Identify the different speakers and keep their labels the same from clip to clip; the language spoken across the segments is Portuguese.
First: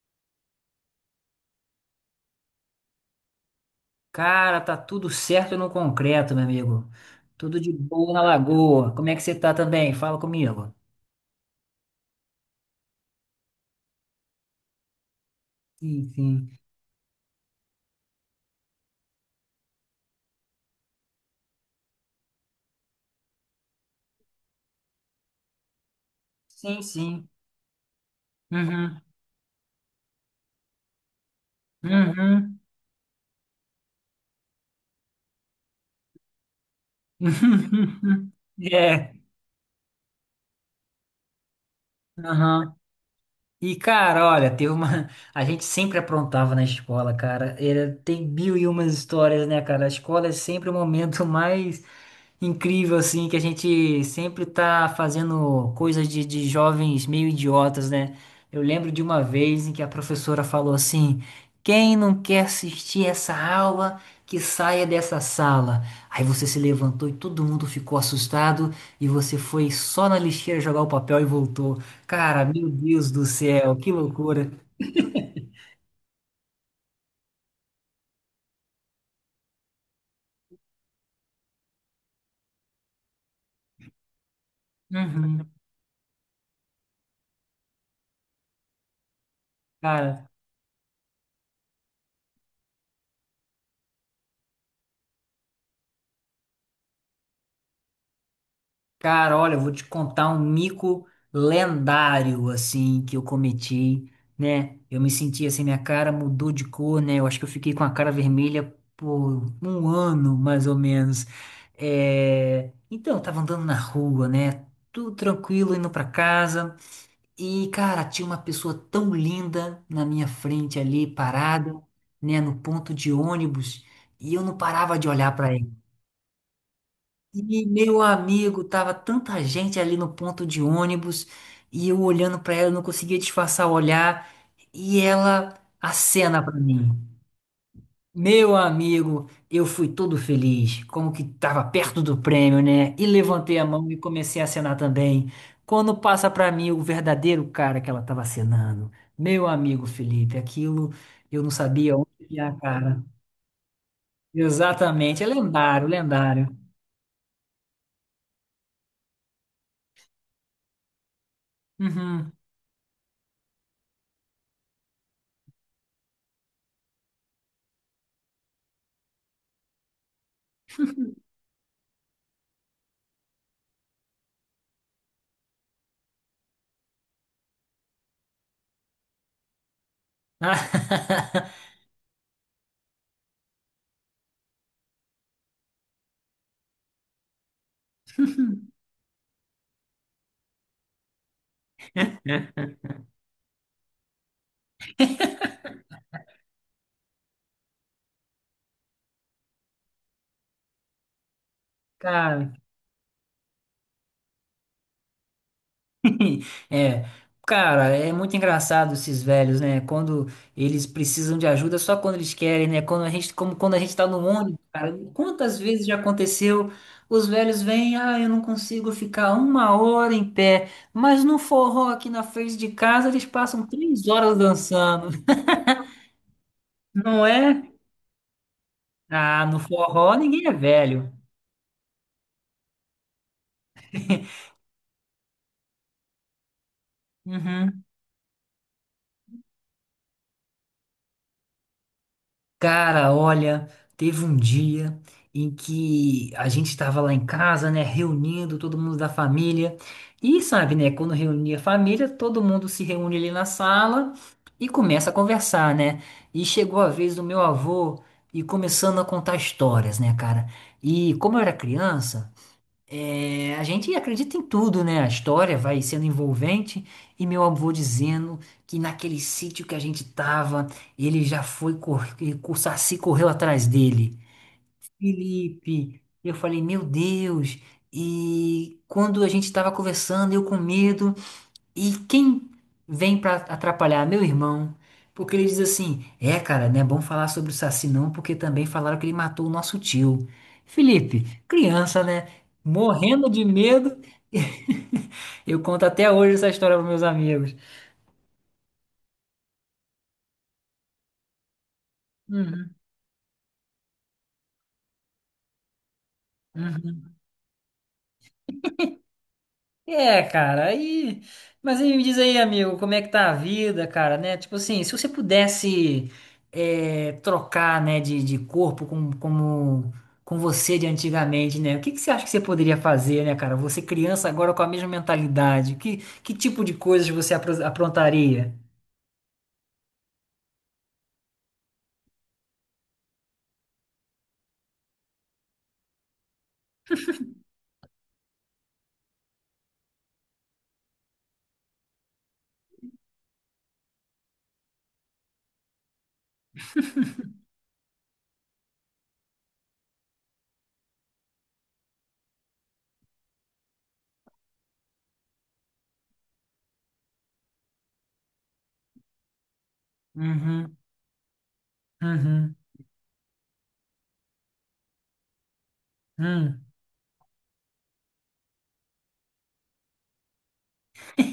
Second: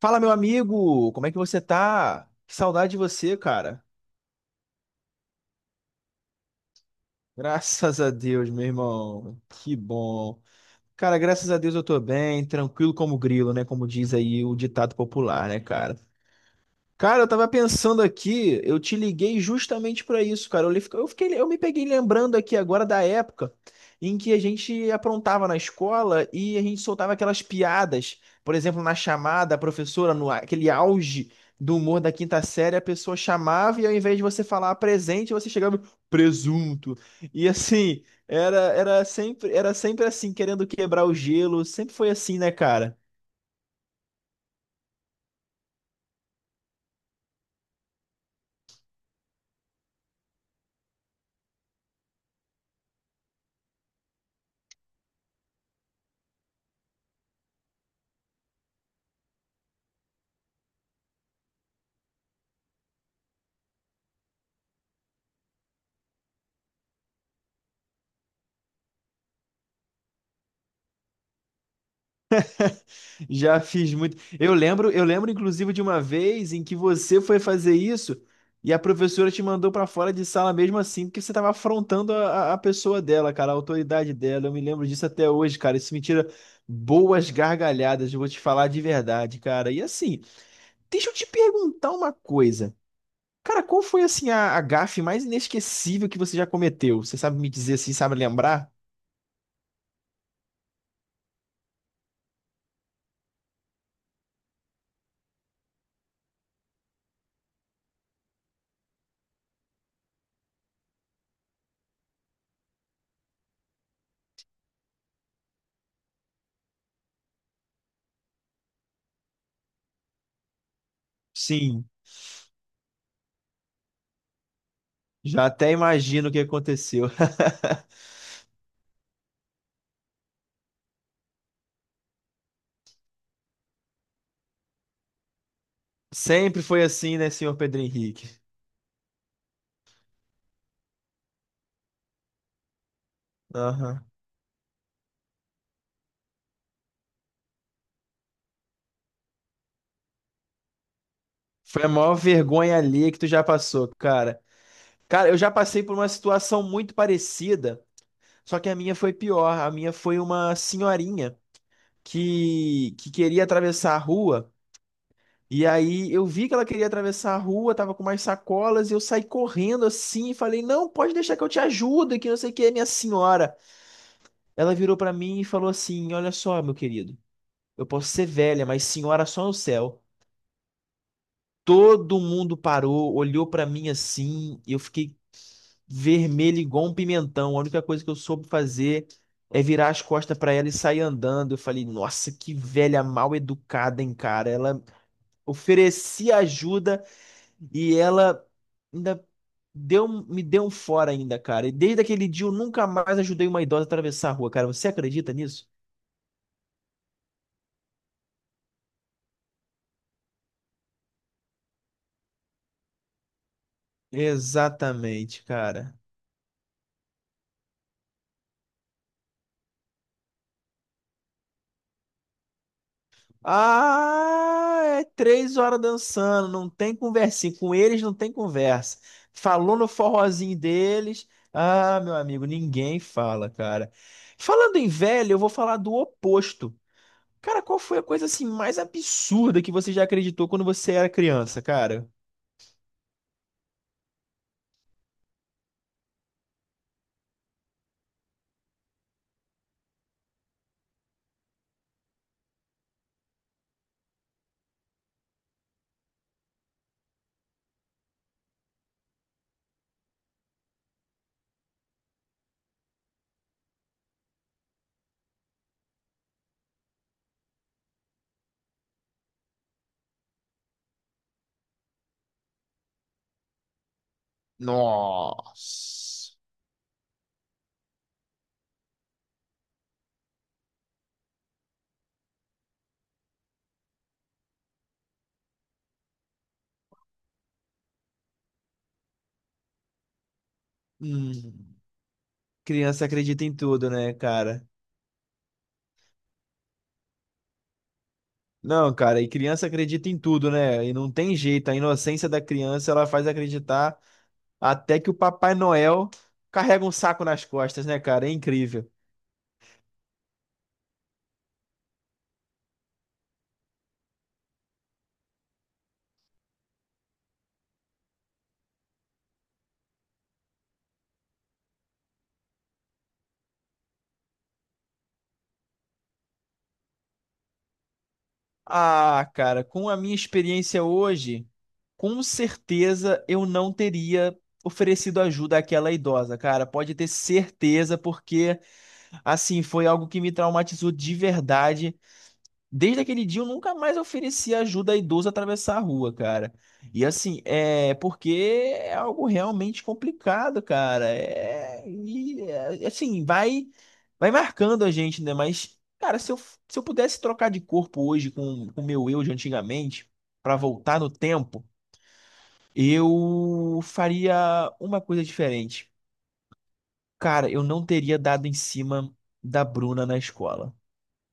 Speaker 1: Fala, meu amigo! Como é que você tá? Que saudade de você, cara.
Speaker 2: Cara, tá tudo certo no concreto, meu amigo. Tudo de
Speaker 1: Graças a
Speaker 2: boa na
Speaker 1: Deus, meu
Speaker 2: lagoa. Como é que você
Speaker 1: irmão.
Speaker 2: tá
Speaker 1: Que
Speaker 2: também? Fala
Speaker 1: bom.
Speaker 2: comigo.
Speaker 1: Cara, graças a Deus eu tô bem, tranquilo como grilo, né? Como diz aí o ditado popular, né, cara?
Speaker 2: Sim, sim.
Speaker 1: Cara, eu tava pensando aqui, eu te liguei justamente pra isso, cara. Eu, li- eu fiquei, eu me peguei lembrando aqui agora da época em que a gente aprontava na escola e a gente
Speaker 2: Sim,
Speaker 1: soltava
Speaker 2: sim.
Speaker 1: aquelas piadas. Por exemplo, na
Speaker 2: Uhum.
Speaker 1: chamada, a professora, no aquele auge do humor da quinta
Speaker 2: Uhum.
Speaker 1: série, a pessoa chamava e ao invés de você falar presente, você chegava presunto. E assim, era, era
Speaker 2: É.
Speaker 1: sempre, era sempre assim, querendo quebrar o gelo. Sempre foi assim, né,
Speaker 2: Uhum.
Speaker 1: cara?
Speaker 2: E, cara, olha, teve uma. A gente sempre aprontava na escola, cara. Tem mil e umas histórias, né, cara? A escola é sempre o momento mais incrível, assim, que a gente sempre tá fazendo coisas de jovens meio idiotas, né? Eu lembro de uma vez em que a professora falou assim: quem não quer assistir essa aula, que saia dessa sala. Aí você se levantou e todo mundo ficou assustado e você foi só na lixeira jogar o papel e voltou. Cara, meu Deus do
Speaker 1: Já
Speaker 2: céu, que
Speaker 1: fiz muito.
Speaker 2: loucura.
Speaker 1: Eu lembro inclusive de uma vez em que você foi fazer isso e a professora te mandou pra fora de sala mesmo assim, porque você tava afrontando a pessoa dela, cara, a autoridade dela. Eu me lembro disso até
Speaker 2: Uhum.
Speaker 1: hoje, cara. Isso me tira boas gargalhadas, eu vou te falar de verdade, cara. E assim,
Speaker 2: Cara,
Speaker 1: deixa eu te perguntar uma coisa. Cara, qual foi assim a gafe mais inesquecível que você já cometeu? Você sabe me dizer assim, sabe lembrar?
Speaker 2: cara, olha, eu vou te contar um mico lendário, assim, que eu cometi, né? Eu me senti assim, minha cara mudou de cor, né? Eu acho que eu fiquei com a cara vermelha por um ano, mais ou menos. É... Então, eu tava andando na rua, né? Tudo tranquilo, indo pra casa. E, cara, tinha uma pessoa tão linda na minha frente ali, parada,
Speaker 1: Sim,
Speaker 2: né, no ponto de ônibus, e eu não parava de olhar
Speaker 1: já
Speaker 2: para ela.
Speaker 1: até imagino o que aconteceu.
Speaker 2: E, meu amigo, tava tanta gente ali no ponto de ônibus, e eu olhando para ela, eu não conseguia disfarçar o olhar, e ela acena para
Speaker 1: Sempre foi
Speaker 2: mim.
Speaker 1: assim, né, senhor Pedro Henrique?
Speaker 2: Meu amigo, eu fui todo feliz, como que estava perto do prêmio, né? E levantei a mão e
Speaker 1: Aham.
Speaker 2: comecei a acenar também. Quando passa para mim o verdadeiro cara que ela estava acenando. Meu amigo Felipe, aquilo eu não
Speaker 1: Foi a
Speaker 2: sabia onde
Speaker 1: maior
Speaker 2: ia a
Speaker 1: vergonha
Speaker 2: cara.
Speaker 1: ali que tu já passou, cara.
Speaker 2: Exatamente, é
Speaker 1: Cara, eu já passei
Speaker 2: lendário,
Speaker 1: por uma
Speaker 2: lendário.
Speaker 1: situação muito parecida, só que a minha foi pior. A minha foi uma senhorinha
Speaker 2: Uhum.
Speaker 1: que queria atravessar a rua. E aí eu vi que ela queria atravessar a rua, tava com umas sacolas, e eu saí correndo assim e falei: Não, pode deixar que eu te ajudo, que não sei o que, minha senhora. Ela virou pra mim e falou assim: Olha só, meu querido, eu posso ser velha, mas senhora só no céu.
Speaker 2: Ah,
Speaker 1: Todo mundo parou, olhou pra mim assim, eu fiquei vermelho igual um pimentão. A única coisa que eu soube fazer é virar as costas pra ela e sair andando. Eu falei, nossa, que velha mal educada, hein, cara. Ela oferecia ajuda e ela ainda me deu um fora ainda, cara. E desde aquele dia
Speaker 2: Cara,
Speaker 1: eu nunca mais ajudei uma idosa a atravessar a rua, cara. Você acredita nisso?
Speaker 2: É, cara, é muito engraçado esses velhos, né? Quando eles precisam de ajuda, só quando eles querem, né? Quando a gente, como quando a gente tá no ônibus, cara,
Speaker 1: Exatamente,
Speaker 2: quantas vezes
Speaker 1: cara.
Speaker 2: já aconteceu? Os velhos vêm, ah, eu não consigo ficar uma hora em pé, mas no forró aqui na frente de casa eles passam 3 horas
Speaker 1: Ah, é
Speaker 2: dançando,
Speaker 1: 3 horas dançando, não tem
Speaker 2: não
Speaker 1: conversinha.
Speaker 2: é?
Speaker 1: Com eles não tem conversa.
Speaker 2: Ah, no
Speaker 1: Falou no
Speaker 2: forró ninguém é
Speaker 1: forrozinho
Speaker 2: velho.
Speaker 1: deles. Ah, meu amigo, ninguém fala, cara. Falando em velho, eu vou falar do oposto. Cara, qual
Speaker 2: Uhum.
Speaker 1: foi a coisa assim mais absurda que você já acreditou quando você era criança, cara?
Speaker 2: Cara, olha, teve um dia em que a gente estava lá em casa, né, reunindo todo mundo da família. E sabe, né, quando reunia a família, todo mundo se reúne ali na sala e começa a conversar, né? E chegou a vez do meu avô e começando a contar histórias, né, cara? E como eu era criança, é, a gente acredita em tudo, né? A história vai sendo envolvente e meu avô dizendo que naquele sítio que a gente tava, ele já foi, o Saci correu atrás dele. Felipe, eu
Speaker 1: Nossa.
Speaker 2: falei, meu Deus. E quando a gente tava conversando, eu com medo, e quem vem pra atrapalhar? Meu irmão. Porque ele diz assim: é, cara, não é bom falar sobre o Saci não, porque também falaram que ele matou o nosso tio. Felipe,
Speaker 1: Hum,
Speaker 2: criança, né?
Speaker 1: criança
Speaker 2: Morrendo de
Speaker 1: acredita em tudo,
Speaker 2: medo.
Speaker 1: né, cara?
Speaker 2: Eu conto até hoje essa história para meus amigos.
Speaker 1: Não, cara, e criança acredita em tudo, né? E não tem jeito, a inocência da
Speaker 2: Uhum,
Speaker 1: criança ela faz acreditar até que o Papai Noel carrega um
Speaker 2: uhum.
Speaker 1: saco nas costas, né, cara? É incrível.
Speaker 2: É, cara, aí. Mas aí me diz aí, amigo, como é que tá a vida, cara, né? Tipo assim, se você pudesse trocar, né, de corpo com você de antigamente, né? O que que você acha que você poderia fazer, né, cara? Você criança agora com a mesma mentalidade. Que tipo de coisas você aprontaria?
Speaker 1: Ah, cara, com a minha experiência hoje, com certeza eu não teria oferecido ajuda àquela idosa, cara. Pode ter certeza, porque assim foi algo que me traumatizou de verdade. Desde aquele dia eu nunca mais ofereci ajuda a idoso a atravessar a rua, cara. E assim, é porque é algo realmente complicado, cara. Assim, vai marcando a gente, né? Mas, cara, se eu pudesse trocar de corpo hoje com o meu eu de antigamente, pra
Speaker 2: Uhum,
Speaker 1: voltar no tempo,
Speaker 2: uhum,
Speaker 1: eu faria uma coisa diferente.
Speaker 2: uhum,
Speaker 1: Cara, eu não teria dado em cima da Bruna na escola.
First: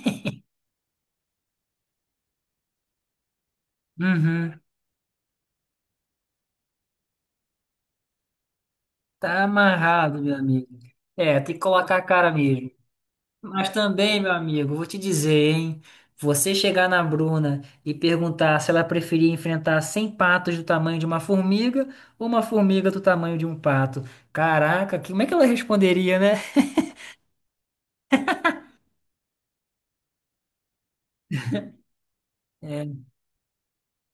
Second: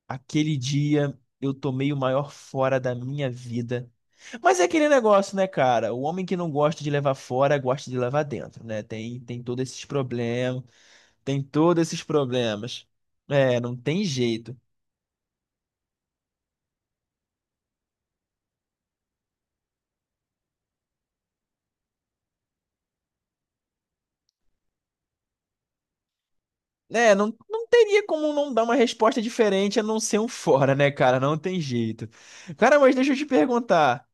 Speaker 1: Aquele dia eu tomei o maior fora da minha vida.
Speaker 2: uhum.
Speaker 1: Mas é aquele negócio, né, cara? O homem que não gosta de levar fora, gosta de levar dentro, né? Tem,
Speaker 2: Tá
Speaker 1: tem todos esses
Speaker 2: amarrado, meu
Speaker 1: problemas,
Speaker 2: amigo. É,
Speaker 1: tem
Speaker 2: tem que
Speaker 1: todos
Speaker 2: colocar a
Speaker 1: esses
Speaker 2: cara mesmo.
Speaker 1: problemas. É,
Speaker 2: Mas
Speaker 1: não tem
Speaker 2: também, meu
Speaker 1: jeito.
Speaker 2: amigo, vou te dizer, hein? Você chegar na Bruna e perguntar se ela preferia enfrentar 100 patos do tamanho de uma formiga ou uma formiga do tamanho de um pato. Caraca, como é que ela responderia, né?
Speaker 1: É, não, não teria como não dar uma resposta diferente a não ser um fora, né, cara? Não tem jeito. Cara, mas
Speaker 2: É,
Speaker 1: deixa eu te perguntar.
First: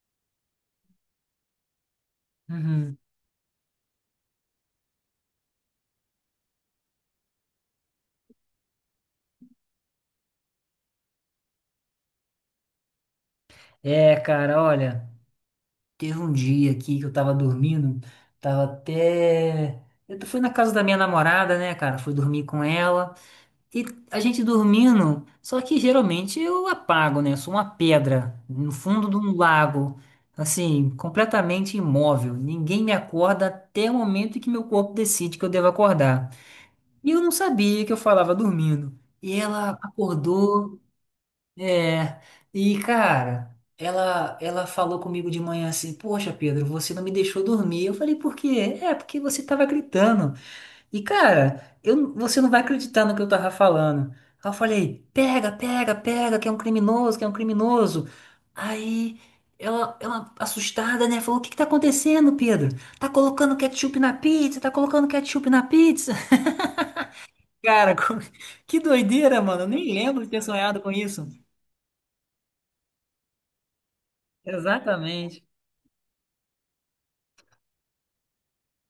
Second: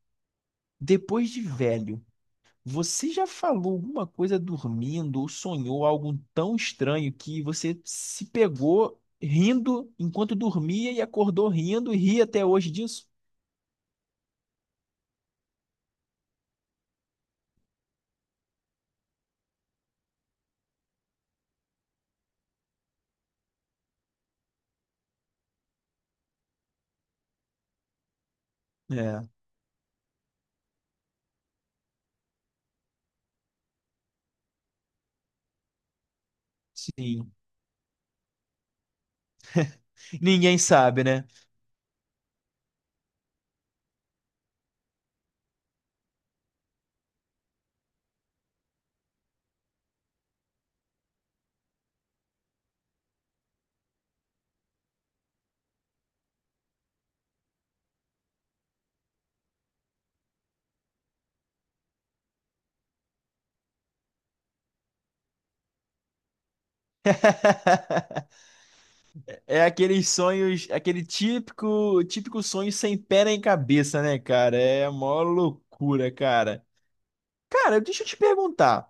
Speaker 1: Depois de velho,
Speaker 2: uhum.
Speaker 1: você já falou alguma coisa dormindo ou sonhou algo tão estranho que você se pegou rindo enquanto dormia e acordou rindo e ri até hoje disso?
Speaker 2: É, cara, olha, teve um dia aqui que eu tava dormindo, tava até. Eu fui na casa da minha namorada, né, cara? Fui dormir com ela. E a gente dormindo, só que geralmente eu apago, né? Eu sou uma pedra no fundo de
Speaker 1: É,
Speaker 2: um lago, assim, completamente imóvel. Ninguém me acorda até o momento em que meu corpo decide que eu devo acordar. E eu não
Speaker 1: sim.
Speaker 2: sabia que eu falava dormindo. E ela
Speaker 1: Ninguém
Speaker 2: acordou,
Speaker 1: sabe, né?
Speaker 2: é. E cara, ela falou comigo de manhã assim: "Poxa, Pedro, você não me deixou dormir." Eu falei: "Por quê?" É, porque você tava gritando. E, cara, você não vai acreditar no que eu tava falando. Aí eu falei, pega, pega, pega, que é um criminoso, que é um criminoso. Aí ela assustada, né, falou, o que que tá acontecendo, Pedro? Tá colocando ketchup na pizza, tá colocando ketchup na pizza. Cara, que doideira, mano.
Speaker 1: É
Speaker 2: Eu nem
Speaker 1: aqueles
Speaker 2: lembro de ter
Speaker 1: sonhos,
Speaker 2: sonhado com
Speaker 1: aquele
Speaker 2: isso.
Speaker 1: típico, típico sonho sem pé nem cabeça, né, cara? É a maior
Speaker 2: Exatamente.
Speaker 1: loucura, cara. Cara, deixa eu te perguntar.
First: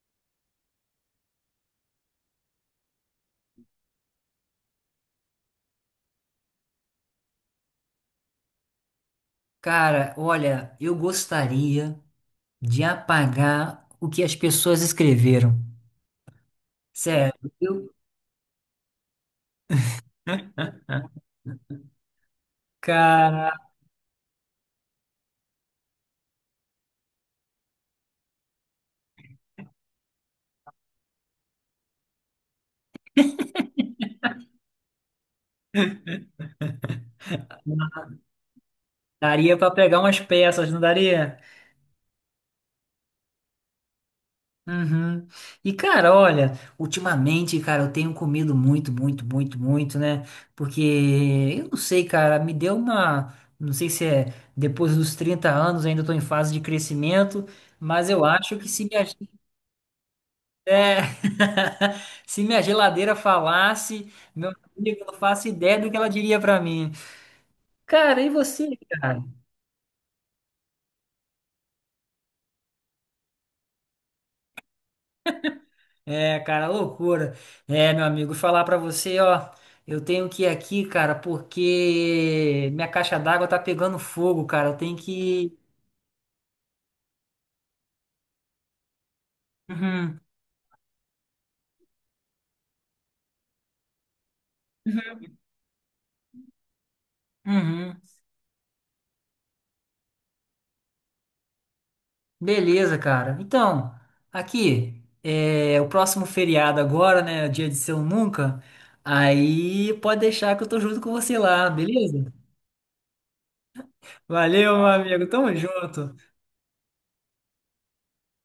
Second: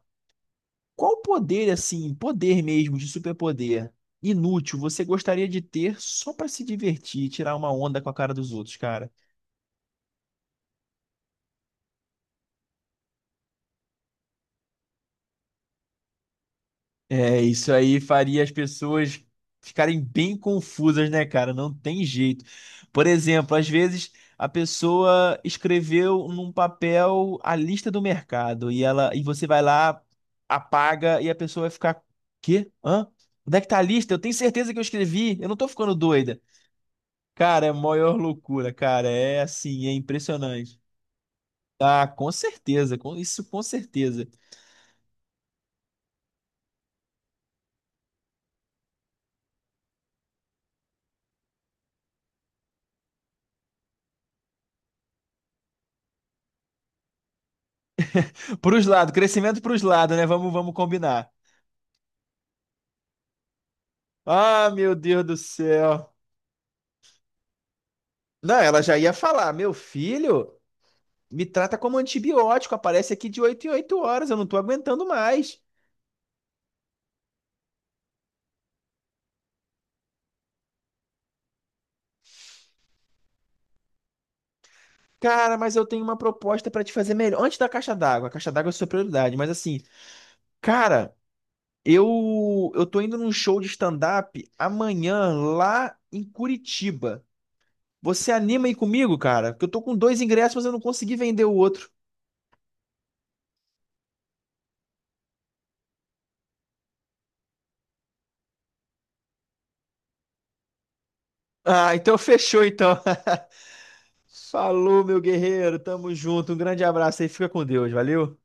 Speaker 1: Qual poder, assim, poder mesmo, de superpoder, inútil, você gostaria de ter só pra se divertir e tirar uma onda com a cara dos outros, cara?
Speaker 2: Cara, olha, eu gostaria de apagar o que as pessoas escreveram. Sério,
Speaker 1: É, isso
Speaker 2: eu,
Speaker 1: aí faria as pessoas ficarem bem confusas, né, cara? Não tem jeito. Por
Speaker 2: cara.
Speaker 1: exemplo, às vezes a pessoa escreveu num papel a lista do mercado e ela e você vai lá, apaga e a pessoa vai ficar, quê? Hã? Onde é que tá a lista? Eu tenho certeza que eu escrevi. Eu não tô ficando doida. Cara, é a maior loucura, cara. É
Speaker 2: Daria pra
Speaker 1: assim, é
Speaker 2: pegar umas peças, não
Speaker 1: impressionante.
Speaker 2: daria?
Speaker 1: Ah, com certeza, com isso com certeza.
Speaker 2: Uhum. E cara, olha, ultimamente, cara, eu tenho comido muito, muito, muito, muito, né? Porque eu não sei, cara, me deu uma, não sei se é depois dos 30 anos, ainda tô em fase de crescimento, mas eu acho que se
Speaker 1: Pros
Speaker 2: minha,
Speaker 1: lados, crescimento pros lados, né? Vamos, vamos
Speaker 2: é,
Speaker 1: combinar.
Speaker 2: se minha geladeira falasse, meu
Speaker 1: Ah, meu
Speaker 2: amigo, eu não
Speaker 1: Deus do
Speaker 2: faço ideia do que ela
Speaker 1: céu.
Speaker 2: diria pra mim. Cara, e
Speaker 1: Não,
Speaker 2: você,
Speaker 1: ela já ia
Speaker 2: cara?
Speaker 1: falar, meu filho, me trata como antibiótico, aparece aqui de 8 em 8 horas, eu não tô aguentando mais.
Speaker 2: É, cara, loucura. É, meu amigo, falar pra você, ó, eu tenho que ir aqui, cara, porque minha caixa d'água tá pegando fogo, cara. Eu tenho que.
Speaker 1: Cara, mas eu tenho uma proposta pra te fazer melhor. Antes da caixa d'água, a caixa d'água é sua prioridade, mas assim,
Speaker 2: Uhum,
Speaker 1: cara, eu tô indo num show de stand-up amanhã lá em Curitiba.
Speaker 2: uhum.
Speaker 1: Você anima aí comigo, cara? Porque eu tô com dois ingressos, mas eu não consegui vender o outro.
Speaker 2: Beleza, cara. Então, aqui, é o próximo feriado agora, né? Dia de Seu Nunca. Aí pode deixar que eu tô junto com você lá,
Speaker 1: Ah, então
Speaker 2: beleza?
Speaker 1: fechou então.
Speaker 2: Valeu, meu
Speaker 1: Falou, meu
Speaker 2: amigo. Tamo
Speaker 1: guerreiro.
Speaker 2: junto.
Speaker 1: Tamo junto. Um grande abraço aí. Fica com Deus. Valeu.